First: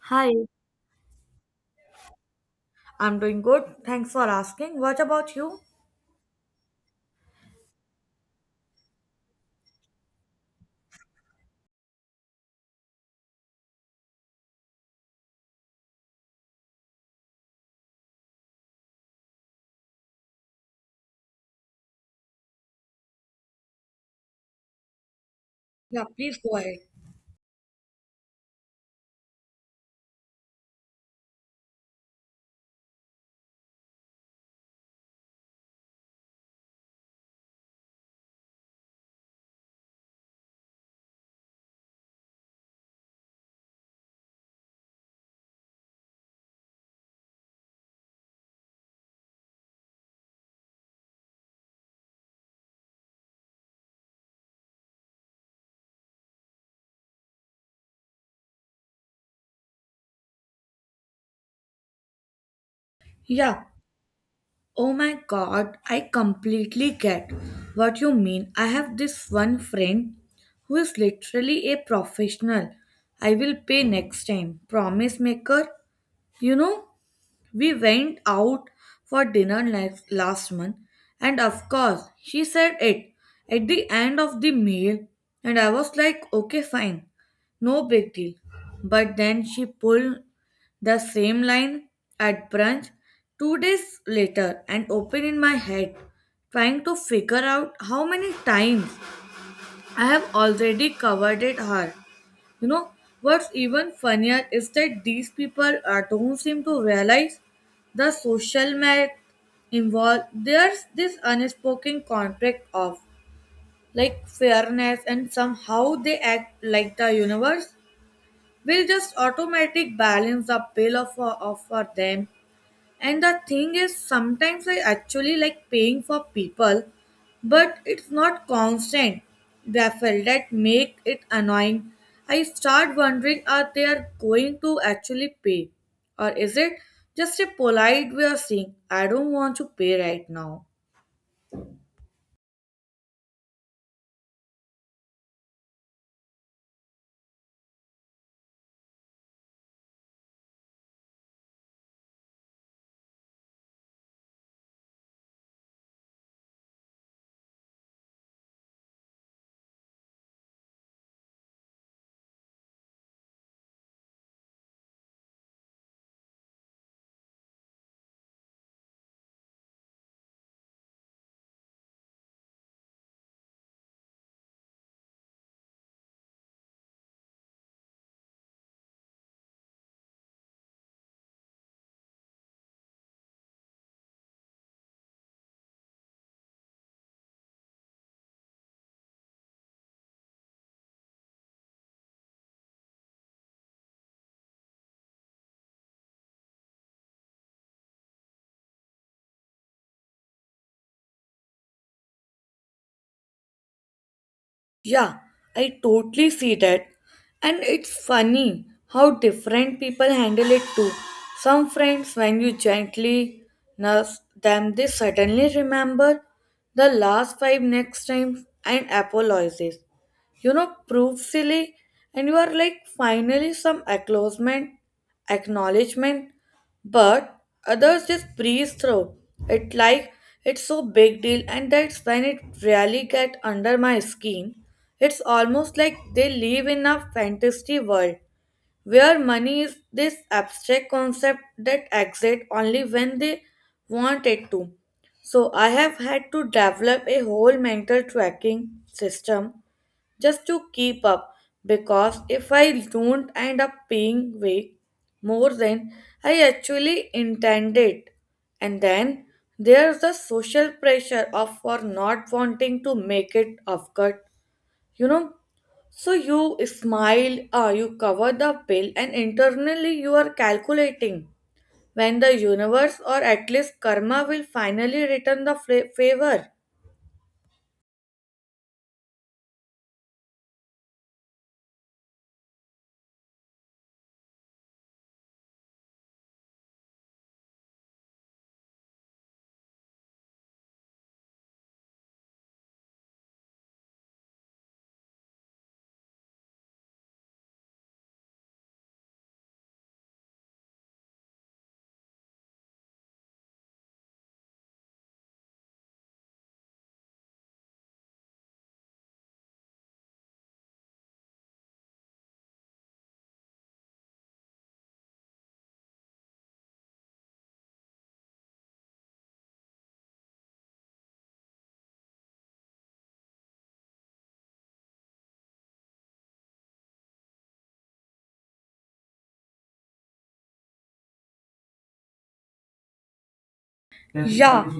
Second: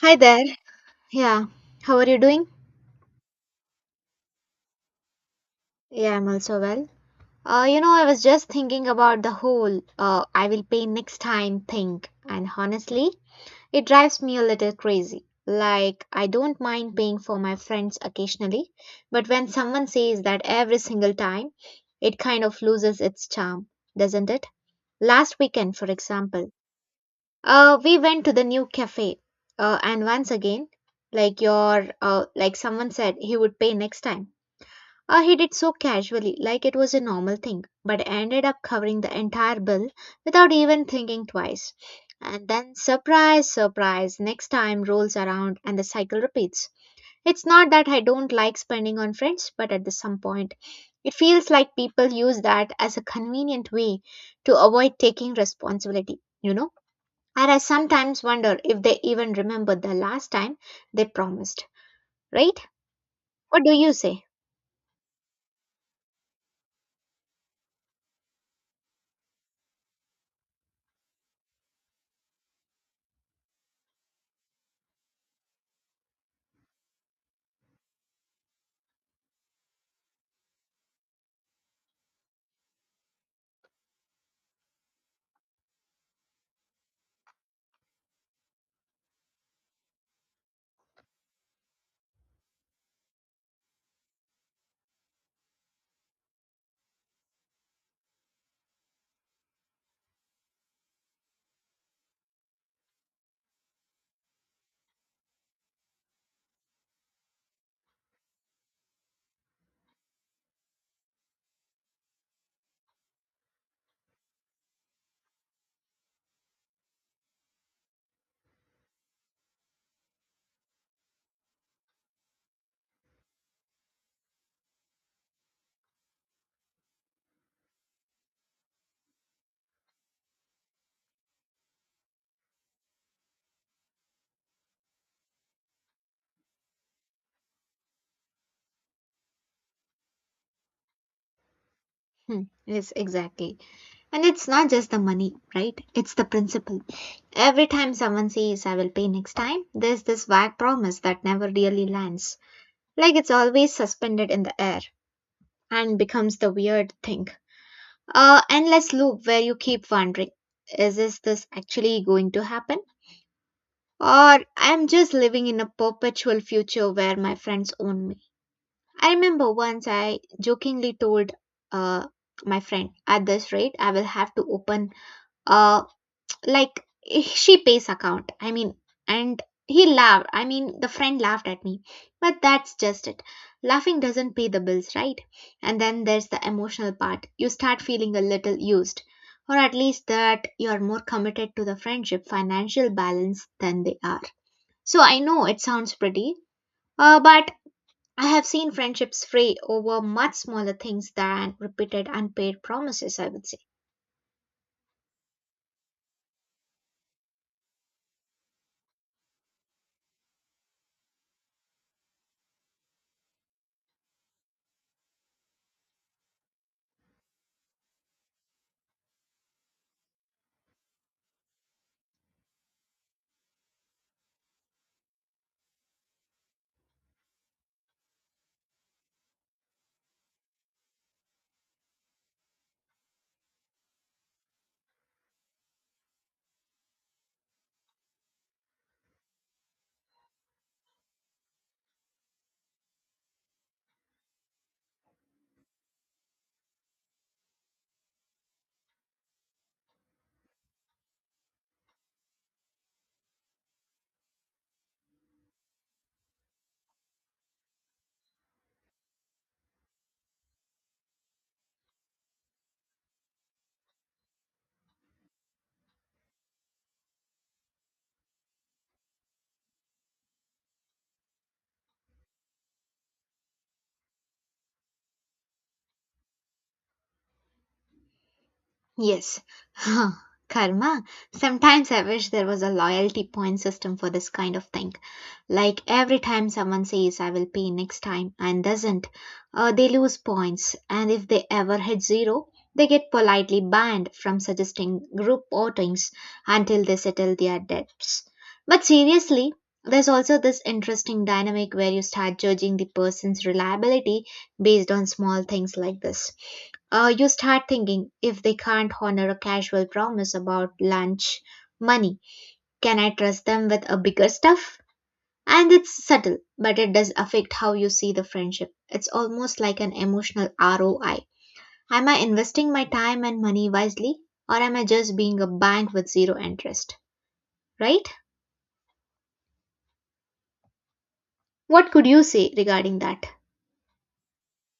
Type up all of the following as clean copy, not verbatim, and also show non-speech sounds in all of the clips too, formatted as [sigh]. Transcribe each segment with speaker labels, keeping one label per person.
Speaker 1: Hi
Speaker 2: Hi,
Speaker 1: there. Yeah. How are you doing?
Speaker 2: I'm doing good. Thanks for asking. What about you?
Speaker 1: Yeah, I'm also well. I was just thinking about the whole I will pay next time thing, and honestly, it drives me a little crazy. Like, I don't mind paying for my friends occasionally, but when someone says that every single time, it kind of loses its charm, doesn't it? Last weekend, for
Speaker 2: Yeah, please
Speaker 1: example,
Speaker 2: go ahead.
Speaker 1: we went to the new cafe, and once again, like your, like someone said, he would pay next time. He did so casually, like it was a normal thing, but ended up covering the entire bill without even thinking twice. And then, surprise, surprise, next time rolls around and the cycle repeats. It's not that I don't like spending on friends, but at this some point, it feels like people use that as a convenient way to avoid taking responsibility, you know? And I sometimes wonder if they even remember the last time they promised, right? What
Speaker 2: Yeah.
Speaker 1: do you say?
Speaker 2: Oh my God, I completely get what you mean. I have this one friend who is literally a professional I will pay next time promise maker. You know? We went out for dinner next, last month, and of course, she said it at the end of the meal, and I was like, okay, fine, no big deal. But then she pulled the same line at brunch two days later and opened in my head, trying to figure out how many times I have already covered it her. You know, what's even funnier is that these people don't seem to realize the social math involved. There's this unspoken contract of like fairness, and somehow they act like the universe will just automatic balance the bill of for them. And the thing is, sometimes I actually like paying for people, but it's not constant. Raffle that make it annoying. I start wondering are they are going to actually pay, or is it just a polite way of saying I don't want to pay right now?
Speaker 1: Hmm, yes, exactly. And it's not just the money, right? It's the principle. Every time someone says, I will pay next time, there's this vague promise that never really lands. Like it's always suspended in the air and becomes the weird thing. A endless loop where you keep wondering, is this actually going to happen? Or I'm just living in a perpetual future where my friends own me. I remember once I jokingly told uh, my friend, at this rate, I will have to open a, like, she pays account. I mean, and he laughed. I mean, the friend laughed at me, but that's just it. Laughing doesn't pay the bills, right? And then there's the emotional part. You start feeling a little used, or at least that you're more committed to the friendship financial balance than they are. So I know it sounds pretty, but I have seen friendships fray over much smaller things than repeated unpaid promises, I would say.
Speaker 2: Yeah, I totally see that. And it's funny how different people handle it too. Some friends, when you gently nurse them, they suddenly remember the last five next time and apologizes, you know, proved silly, and you are like finally some acknowledgement, acknowledgement, but others just breeze through it like it's so big deal, and that's when it really get under my skin. It's almost like they live in a fantasy world where money is this abstract concept that exists only when they want it to. So I have had to develop a whole mental tracking system just to keep up because if I don't end up paying way more than I actually intended. And then there's the social pressure of for not wanting to make it awkward, you know. So you smile, you cover the bill, and internally you are calculating when the universe or at least karma will finally return the favor.
Speaker 1: Yes. [laughs] Huh, karma. Sometimes I wish there was a loyalty point system for this kind of thing. Like every time someone says, I will pay next time, and doesn't, they lose points. And if they ever hit zero, they get politely banned from suggesting group outings until they settle their debts. But seriously, there's also this interesting dynamic where you start judging the person's reliability based on small things like this. You start thinking if they can't honor a casual promise about lunch money, can I trust them with a bigger stuff? And it's subtle, but it does affect how you see the friendship. It's almost like an emotional ROI. Am I investing my time and money wisely, or am I just being a bank with zero interest? Right? What could you say regarding that?
Speaker 2: Yes, yeah,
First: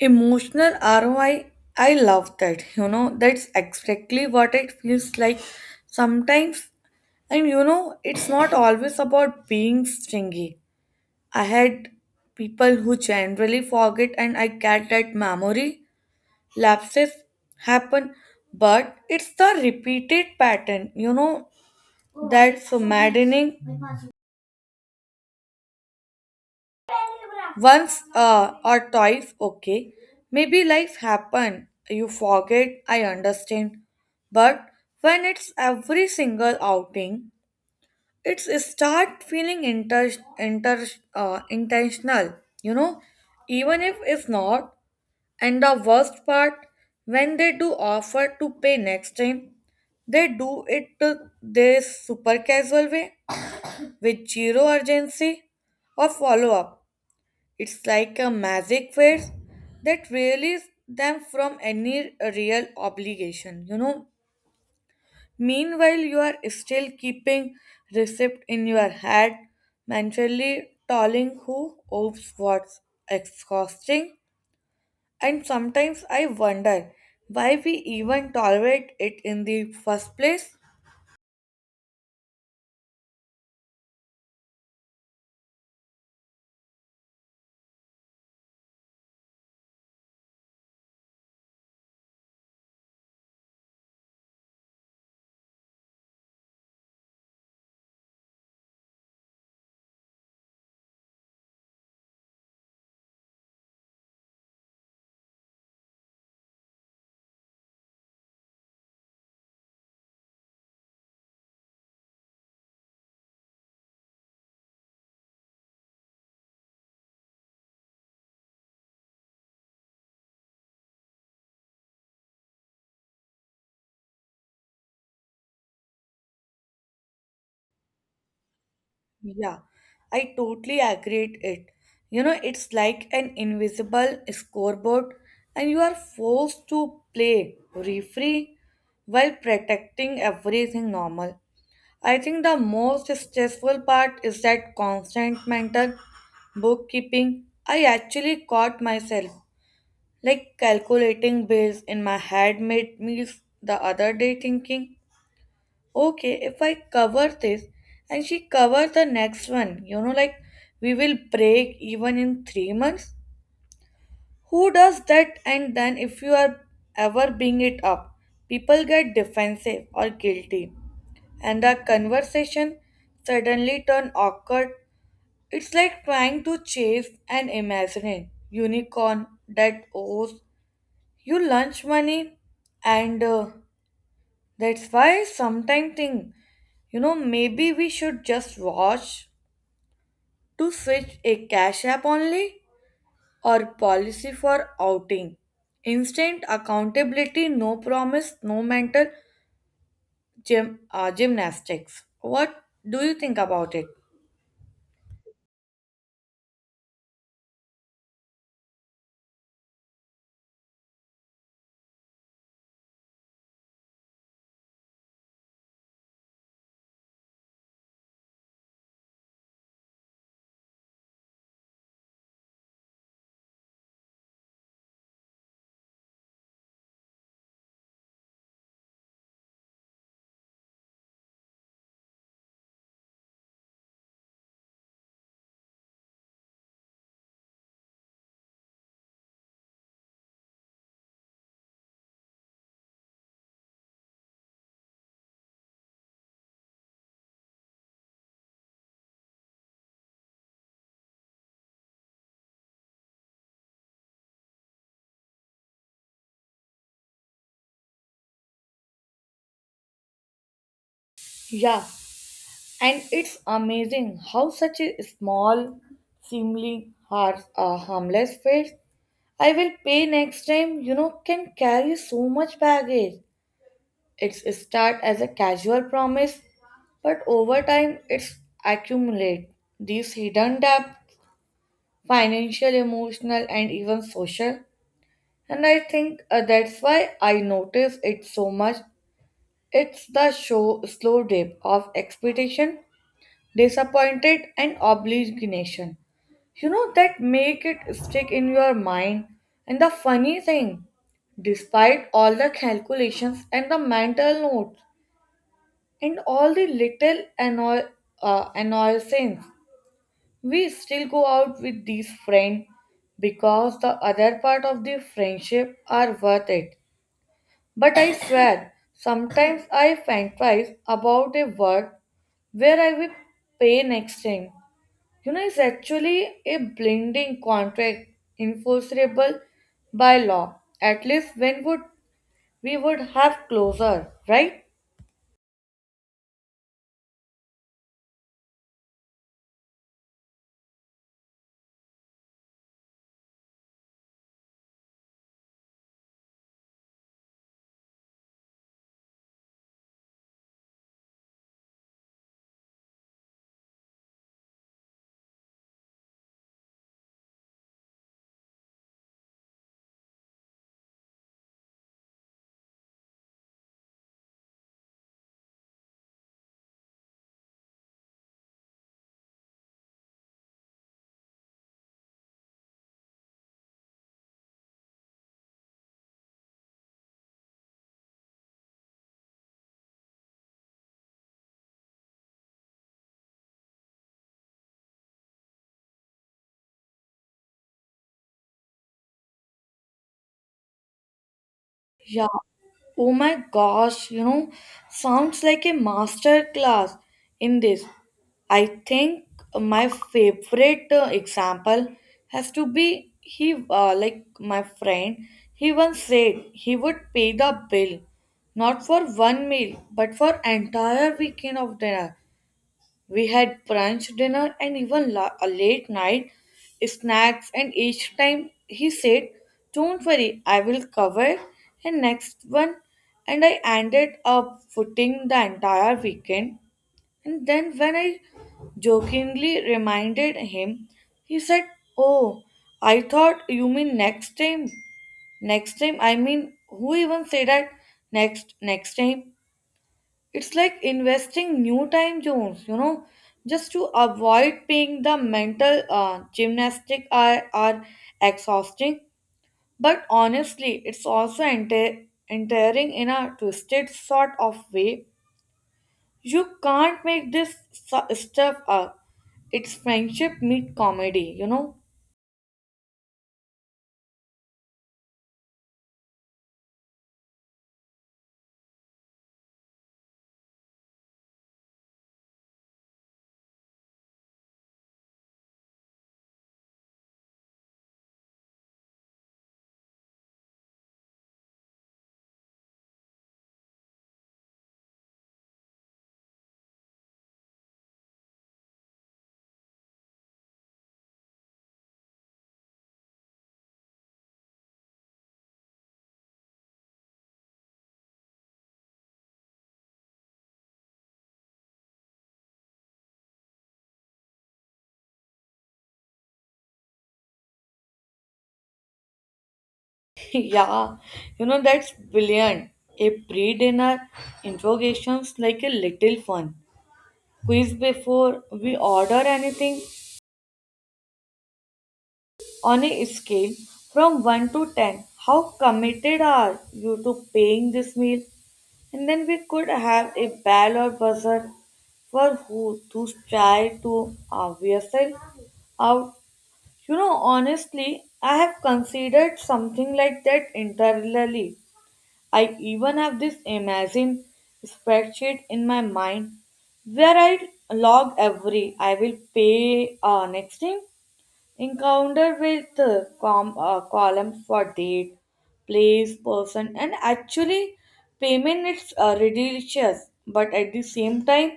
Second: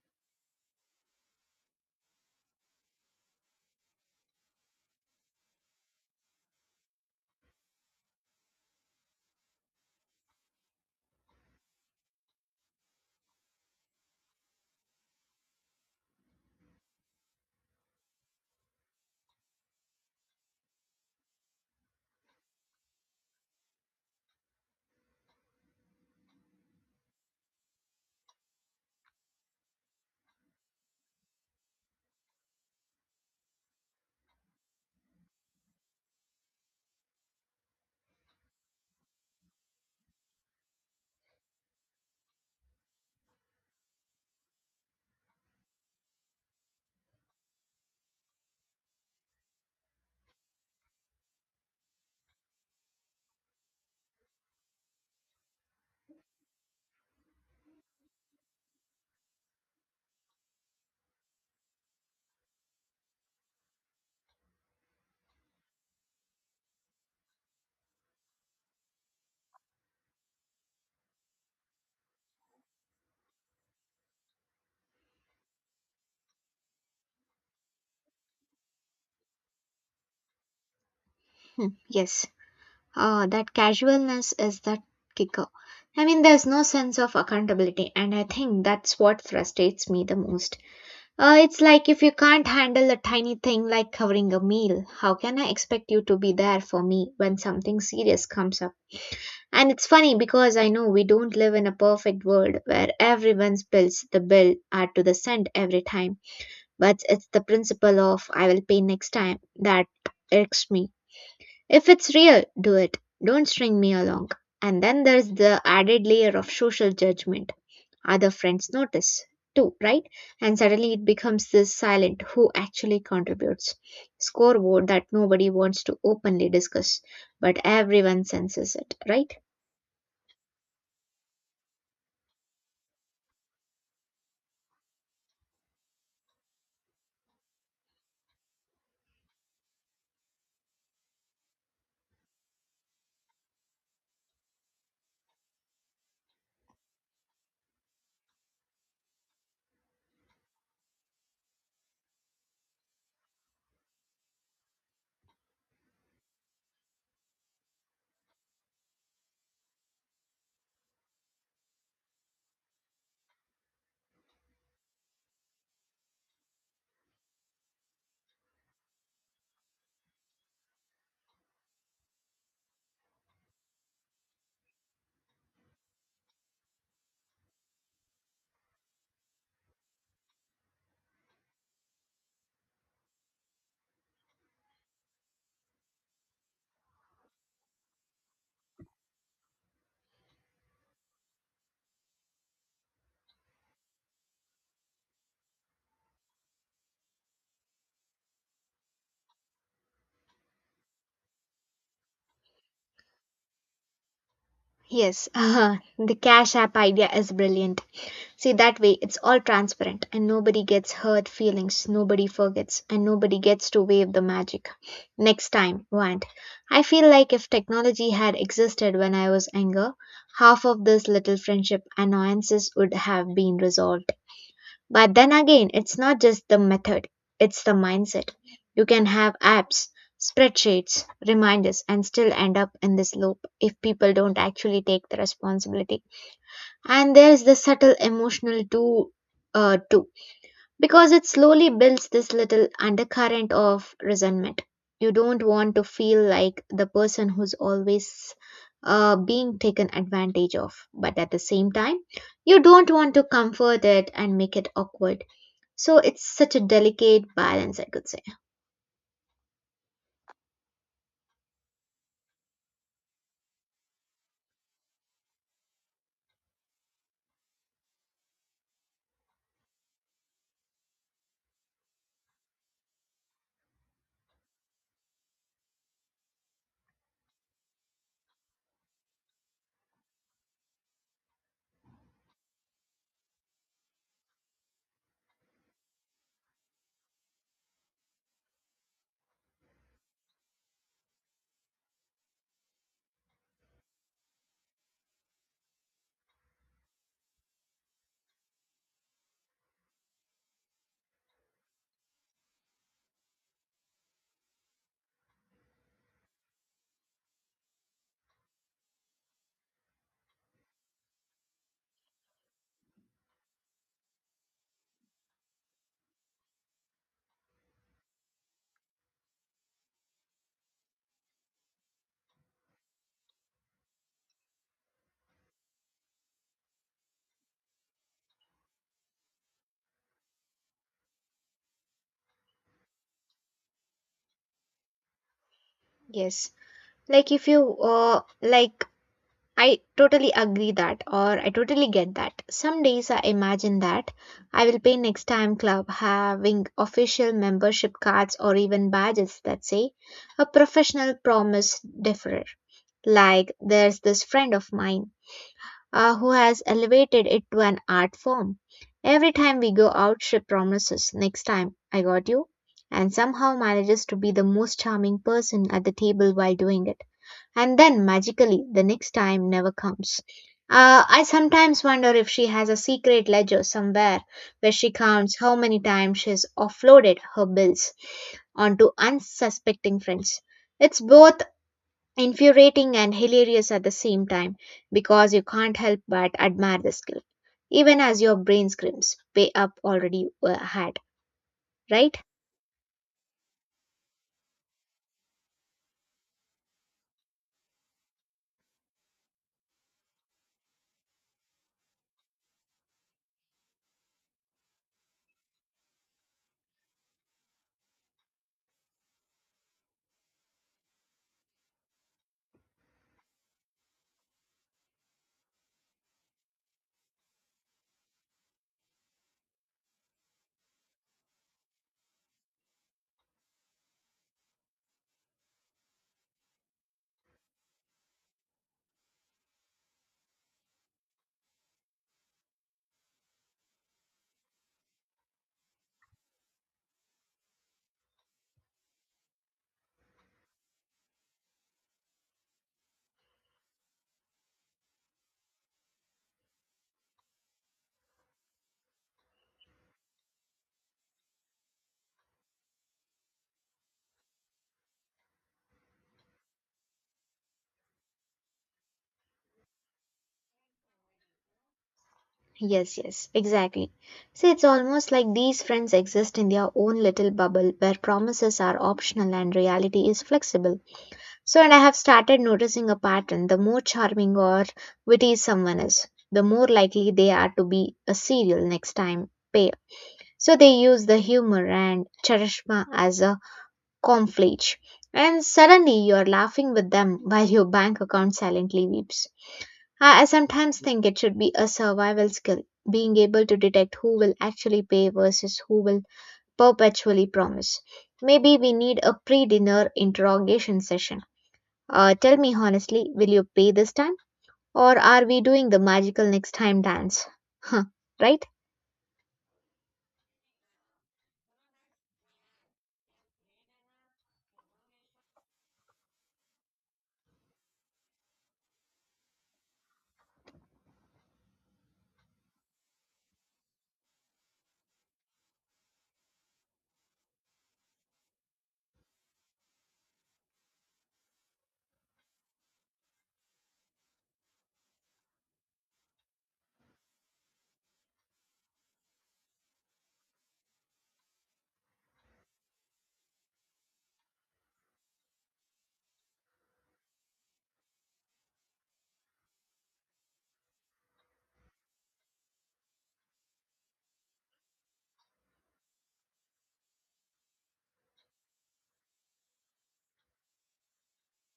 Speaker 2: emotional ROI, I love that. You know, that's exactly what it feels like sometimes. And you know, it's not always about being stingy. I had people who generally forget, and I get that memory lapses happen, but it's the repeated pattern, you know, that's maddening. Once or twice, okay. Maybe life happen, you forget, I understand. But when it's every single outing, it's start feeling inter, inter intentional, you know, even if it's not. And the worst part, when they do offer to pay next time, they do it to this super casual way with zero urgency or follow up. It's like a magic phrase that releases them from any real obligation, you know. Meanwhile, you are still keeping receipt in your head, mentally telling who owes what's exhausting. And sometimes I wonder why we even tolerate it in the first place.
Speaker 1: Hmm, yes. That casualness is the kicker. I mean, there's no sense of accountability, and I think that's what frustrates me the most. It's like if you can't handle a tiny thing like covering a meal, how can I expect you to be there for me when something serious comes up? And it's funny because I know we don't live in a perfect world where everyone spills the bill are to the cent every time, but it's the principle of I will pay next time that irks me. If it's real, do it. Don't string me along. And then there's the added layer of social judgment. Other friends notice too, right? And suddenly it becomes this silent who actually contributes scoreboard that nobody wants to openly discuss, but everyone senses it, right?
Speaker 2: Yeah, I totally agree it. You know, it's like an invisible scoreboard and you are forced to play referee while protecting everything normal. I think the most stressful part is that constant mental bookkeeping. I actually caught myself like calculating bills in my head made meals the other day thinking okay, if I cover this and she cover the next one, you know, like we will break even in three months. Who does that? And then if you are ever bring it up, people get defensive or guilty, and the conversation suddenly turn awkward. It's like trying to chase an imaginary unicorn that owes you lunch money and. That's why sometimes think, you know, maybe we should just watch to switch a cash app only or policy for outing. Instant accountability, no promise, no mental gymnastics. What do you think about it?
Speaker 1: Yes, [laughs] the Cash App idea is brilliant. See, that way it's all transparent and nobody gets hurt feelings, nobody forgets, and nobody gets to wave the magic. Next time, want. I feel like if technology had existed when I was younger, half of this little friendship annoyances would have been resolved. But then again, it's not just the method, it's the mindset. You can have apps, spreadsheets, reminders, and still end up in this loop if people don't actually take the responsibility. And there is the subtle emotional too, too, because it slowly builds this little undercurrent of resentment. You don't want to feel like the person who's always, being taken advantage of, but at the same time you don't want to comfort it and make it awkward. So it's such a delicate balance, I could say.
Speaker 2: Yeah, and it's amazing how such a small, seemingly harmless face I will pay next time, you know, can carry so much baggage. It's start as a casual promise, but over time it's accumulate these hidden depth, financial, emotional, and even social. And I think that's why I notice it so much. It's the show slow dip of expectation, disappointed, and obligation. You know that make it stick in your mind. And the funny thing, despite all the calculations and the mental notes. And all the little annoyances. We still go out with these friends because the other part of the friendship are worth it. But I swear, sometimes I fantasize about a world where I will pay next time. You know, it's actually a blending contract enforceable by law. At least when would we would have closure, right?
Speaker 1: Yes. Like if you, like, I totally agree that, or I totally get that. Some days I imagine that I will pay next time club having official membership cards or even badges that say a professional promise deferrer. Like there's this friend of mine who has elevated it to an art form. Every time we go out, she promises next time I got you, and somehow manages to be the most charming person at the table while doing it, and then magically the next time never comes. I sometimes wonder if she has a secret ledger somewhere where she counts how many times she's offloaded her bills onto unsuspecting friends. It's both infuriating and hilarious at the same time because you can't help but admire the skill, even as your brain screams, pay up already had, right?
Speaker 2: Yeah. Oh my gosh, you know, sounds like a master class in this. I think my favorite example has to be like my friend, he once said he would pay the bill not for one meal but for entire weekend of dinner. We had brunch, dinner, and even a late night snacks. And each time he said, don't worry, I will cover. And next one, and I ended up footing the entire weekend. And then when I jokingly reminded him, he said, oh, I thought you mean next time. Next time, I mean, who even say that? Next time. It's like investing new time zones, you know, just to avoid paying the mental gymnastic are exhausting. But honestly, it's also entering in a twisted sort of way. You can't make this stuff up. It's friendship meet comedy, you know.
Speaker 1: Yes, yes, exactly. See, it's almost like these friends exist in their own little bubble where promises are optional and reality is flexible. So, and I have started noticing a pattern, the more charming or witty someone is, the more likely they are to be a serial next time pair. So, they use the humor and charisma as a conflage. And suddenly you're laughing with them while your bank account silently weeps. I sometimes think it should be a survival skill, being able to detect who will actually pay versus who will perpetually promise. Maybe we need a pre dinner interrogation session. Tell me honestly, will you pay this time? Or are we doing the magical next time dance? [laughs] Huh, right?
Speaker 2: [laughs] Yeah, you know, that's brilliant. A pre dinner interrogation's like a little fun. Quiz before we order anything, on a scale from 1 to 10, how committed are you to paying this meal? And then we could have a bell or buzzer for who to try to yourself out. You know, honestly, I have considered something like that internally. I even have this imagine spreadsheet in my mind where I log every I will pay next thing encounter with columns for date, place, person, and actually payment is ridiculous, but at the same time,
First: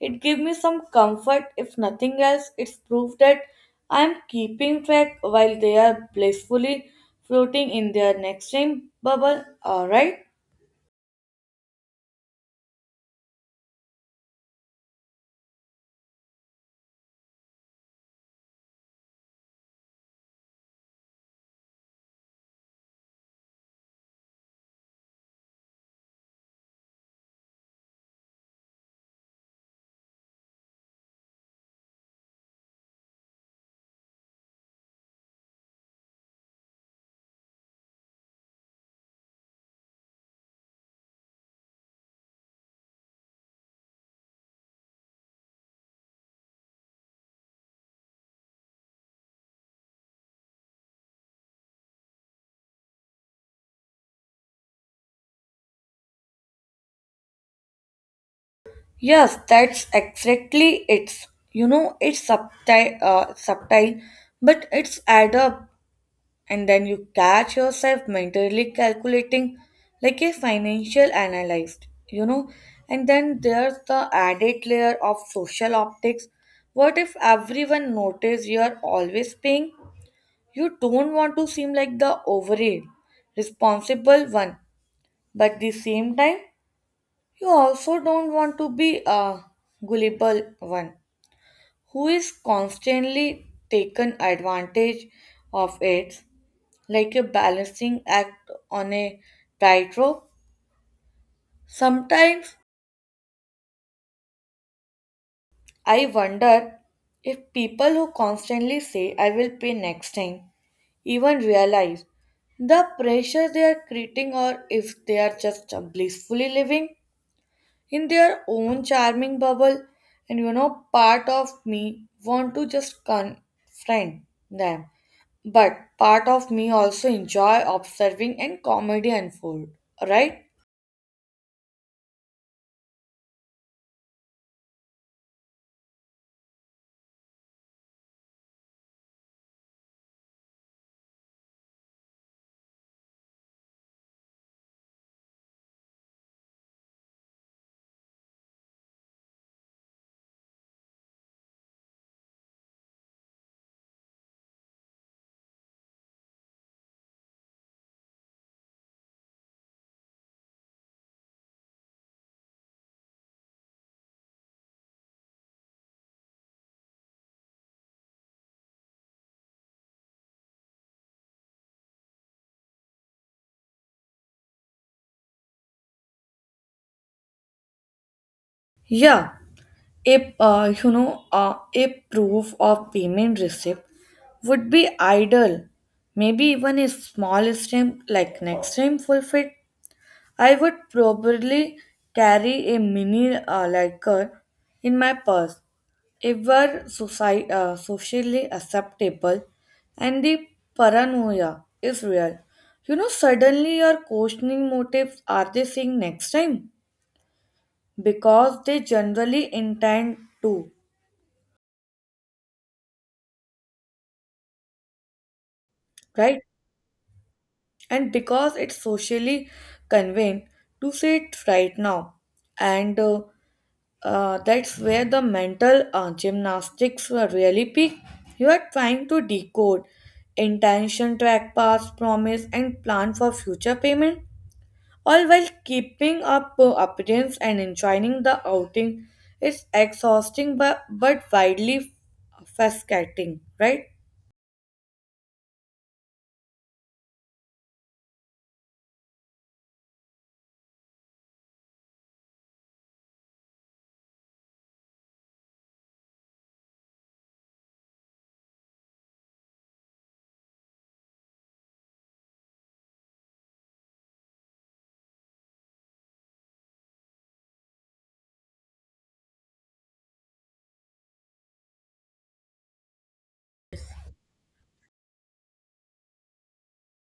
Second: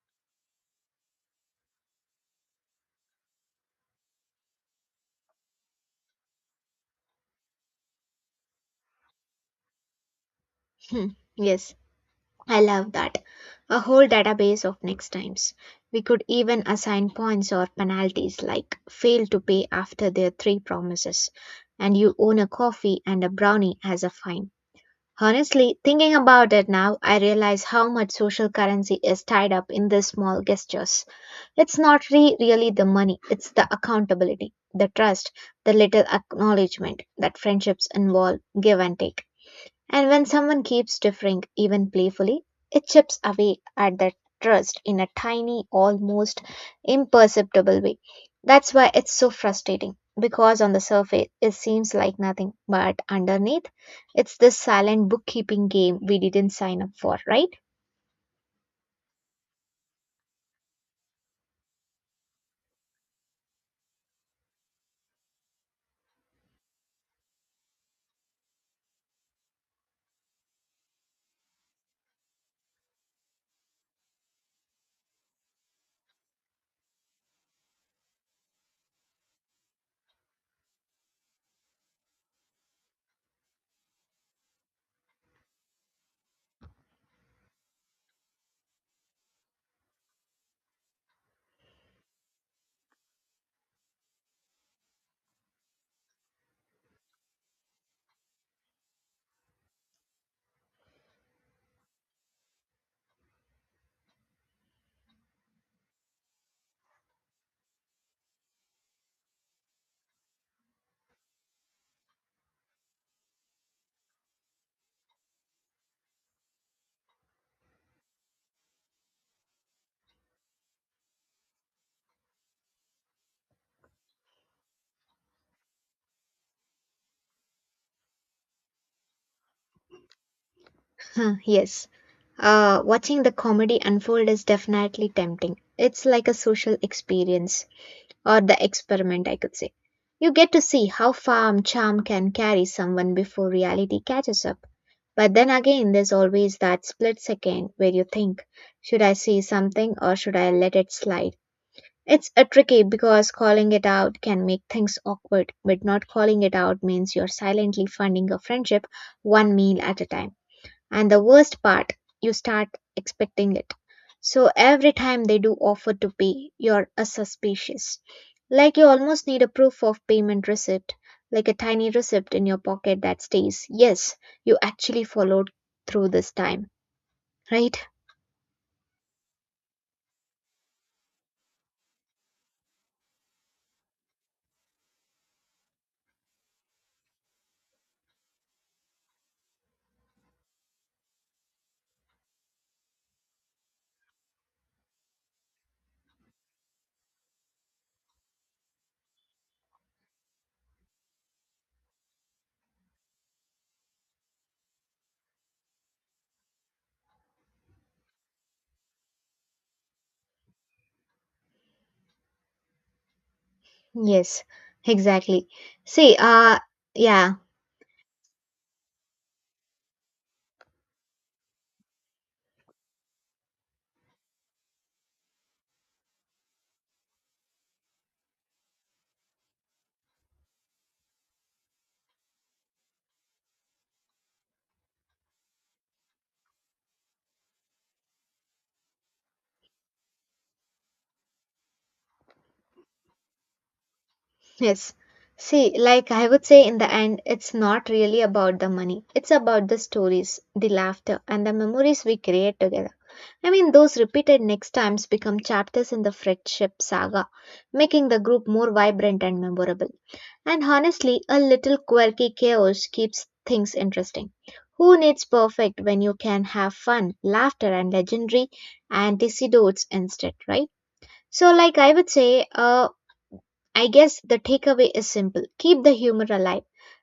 Speaker 2: it gave me some comfort. If nothing else, it's proof that I am keeping track while they are blissfully floating in their next time bubble. Alright.
Speaker 1: Hmm, yes. I love that. A whole database of next times. We could even assign points or penalties like fail to pay after their three promises, and you own a coffee and a brownie as a fine. Honestly, thinking about it now, I realize how much social currency is tied up in these small gestures. It's not re- really the money, it's the accountability, the trust, the little acknowledgement that friendships involve give and take. And when someone keeps differing, even playfully, it chips away at that trust in a tiny, almost imperceptible way. That's why it's so frustrating, because on the surface it seems like nothing, but underneath it's this silent bookkeeping game we didn't sign up for, right?
Speaker 2: Yes, that's exactly it. You know, it's subtle, but it's add up. And then you catch yourself mentally calculating like a financial analyst, you know, and then there's the added layer of social optics. What if everyone notices you are always paying? You don't want to seem like the overhead responsible one, but the same time you also don't want to be a gullible one who is constantly taken advantage of it, like a balancing act on a tightrope. Sometimes I wonder if people who constantly say, I will pay next time, even realize the pressure they are creating or if they are just blissfully living in their own charming bubble. And you know, part of me want to just confront them. But part of me also enjoy observing and comedy unfold, right?
Speaker 1: Huh, yes. Watching the comedy unfold is definitely tempting. It's like a social experience or the experiment, I could say. You get to see how far charm can carry someone before reality catches up. But then again, there's always that split second where you think, should I say something or should I let it slide? It's a tricky because calling it out can make things awkward, but not calling it out means you're silently funding a friendship one meal at a time. And the worst part, you start expecting it. So every time they do offer to pay, you're a suspicious. Like you almost need a proof of payment receipt, like a tiny receipt in your pocket that states, yes, you actually followed through this time, right?
Speaker 2: Yeah, a you know a proof of payment receipt would be ideal. Maybe even a small stamp like next time forfeit. I would probably carry a mini lighter in my purse ever socially acceptable and the paranoia is real. You know, suddenly your questioning motives are they seeing next time? Because they generally intend to,
Speaker 1: Yes, exactly. See,
Speaker 2: right?
Speaker 1: yeah,
Speaker 2: And because it's socially convenient to say it right now and that's where the mental gymnastics were really peak. You are trying to decode intention, track past promise, and plan for future payment, all while keeping up appearance and enjoying the outing. It's exhausting but widely fascinating, right?
Speaker 1: yes. See, like I would say in the end, it's not really about the money. It's about the stories, the laughter, and the memories we create together. I mean, those repeated next times become chapters in the friendship saga, making the group more vibrant and memorable. And honestly, a little quirky chaos keeps things interesting. Who needs perfect when you can have fun, laughter, and legendary and antecedents instead, right? So, like I would say, I guess the takeaway is simple, keep the humor alive,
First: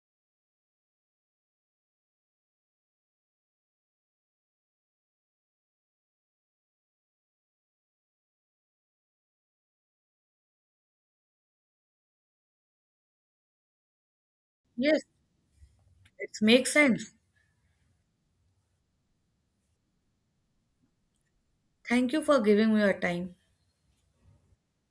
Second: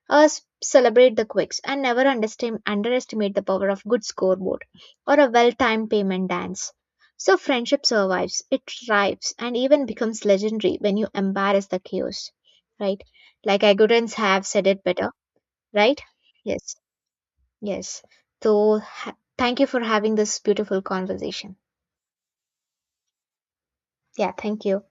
Speaker 1: us celebrate the quirks, and never underestimate the power of good scoreboard or a well timed payment dance. So, friendship survives, it thrives, and even becomes legendary when you embarrass the chaos, right? Like I couldn't have said it
Speaker 2: Yes,
Speaker 1: better, right?
Speaker 2: it makes
Speaker 1: Yes,
Speaker 2: sense.
Speaker 1: yes. So, thank you for having this beautiful conversation.
Speaker 2: Thank you for giving me your time.
Speaker 1: Yeah, thank you.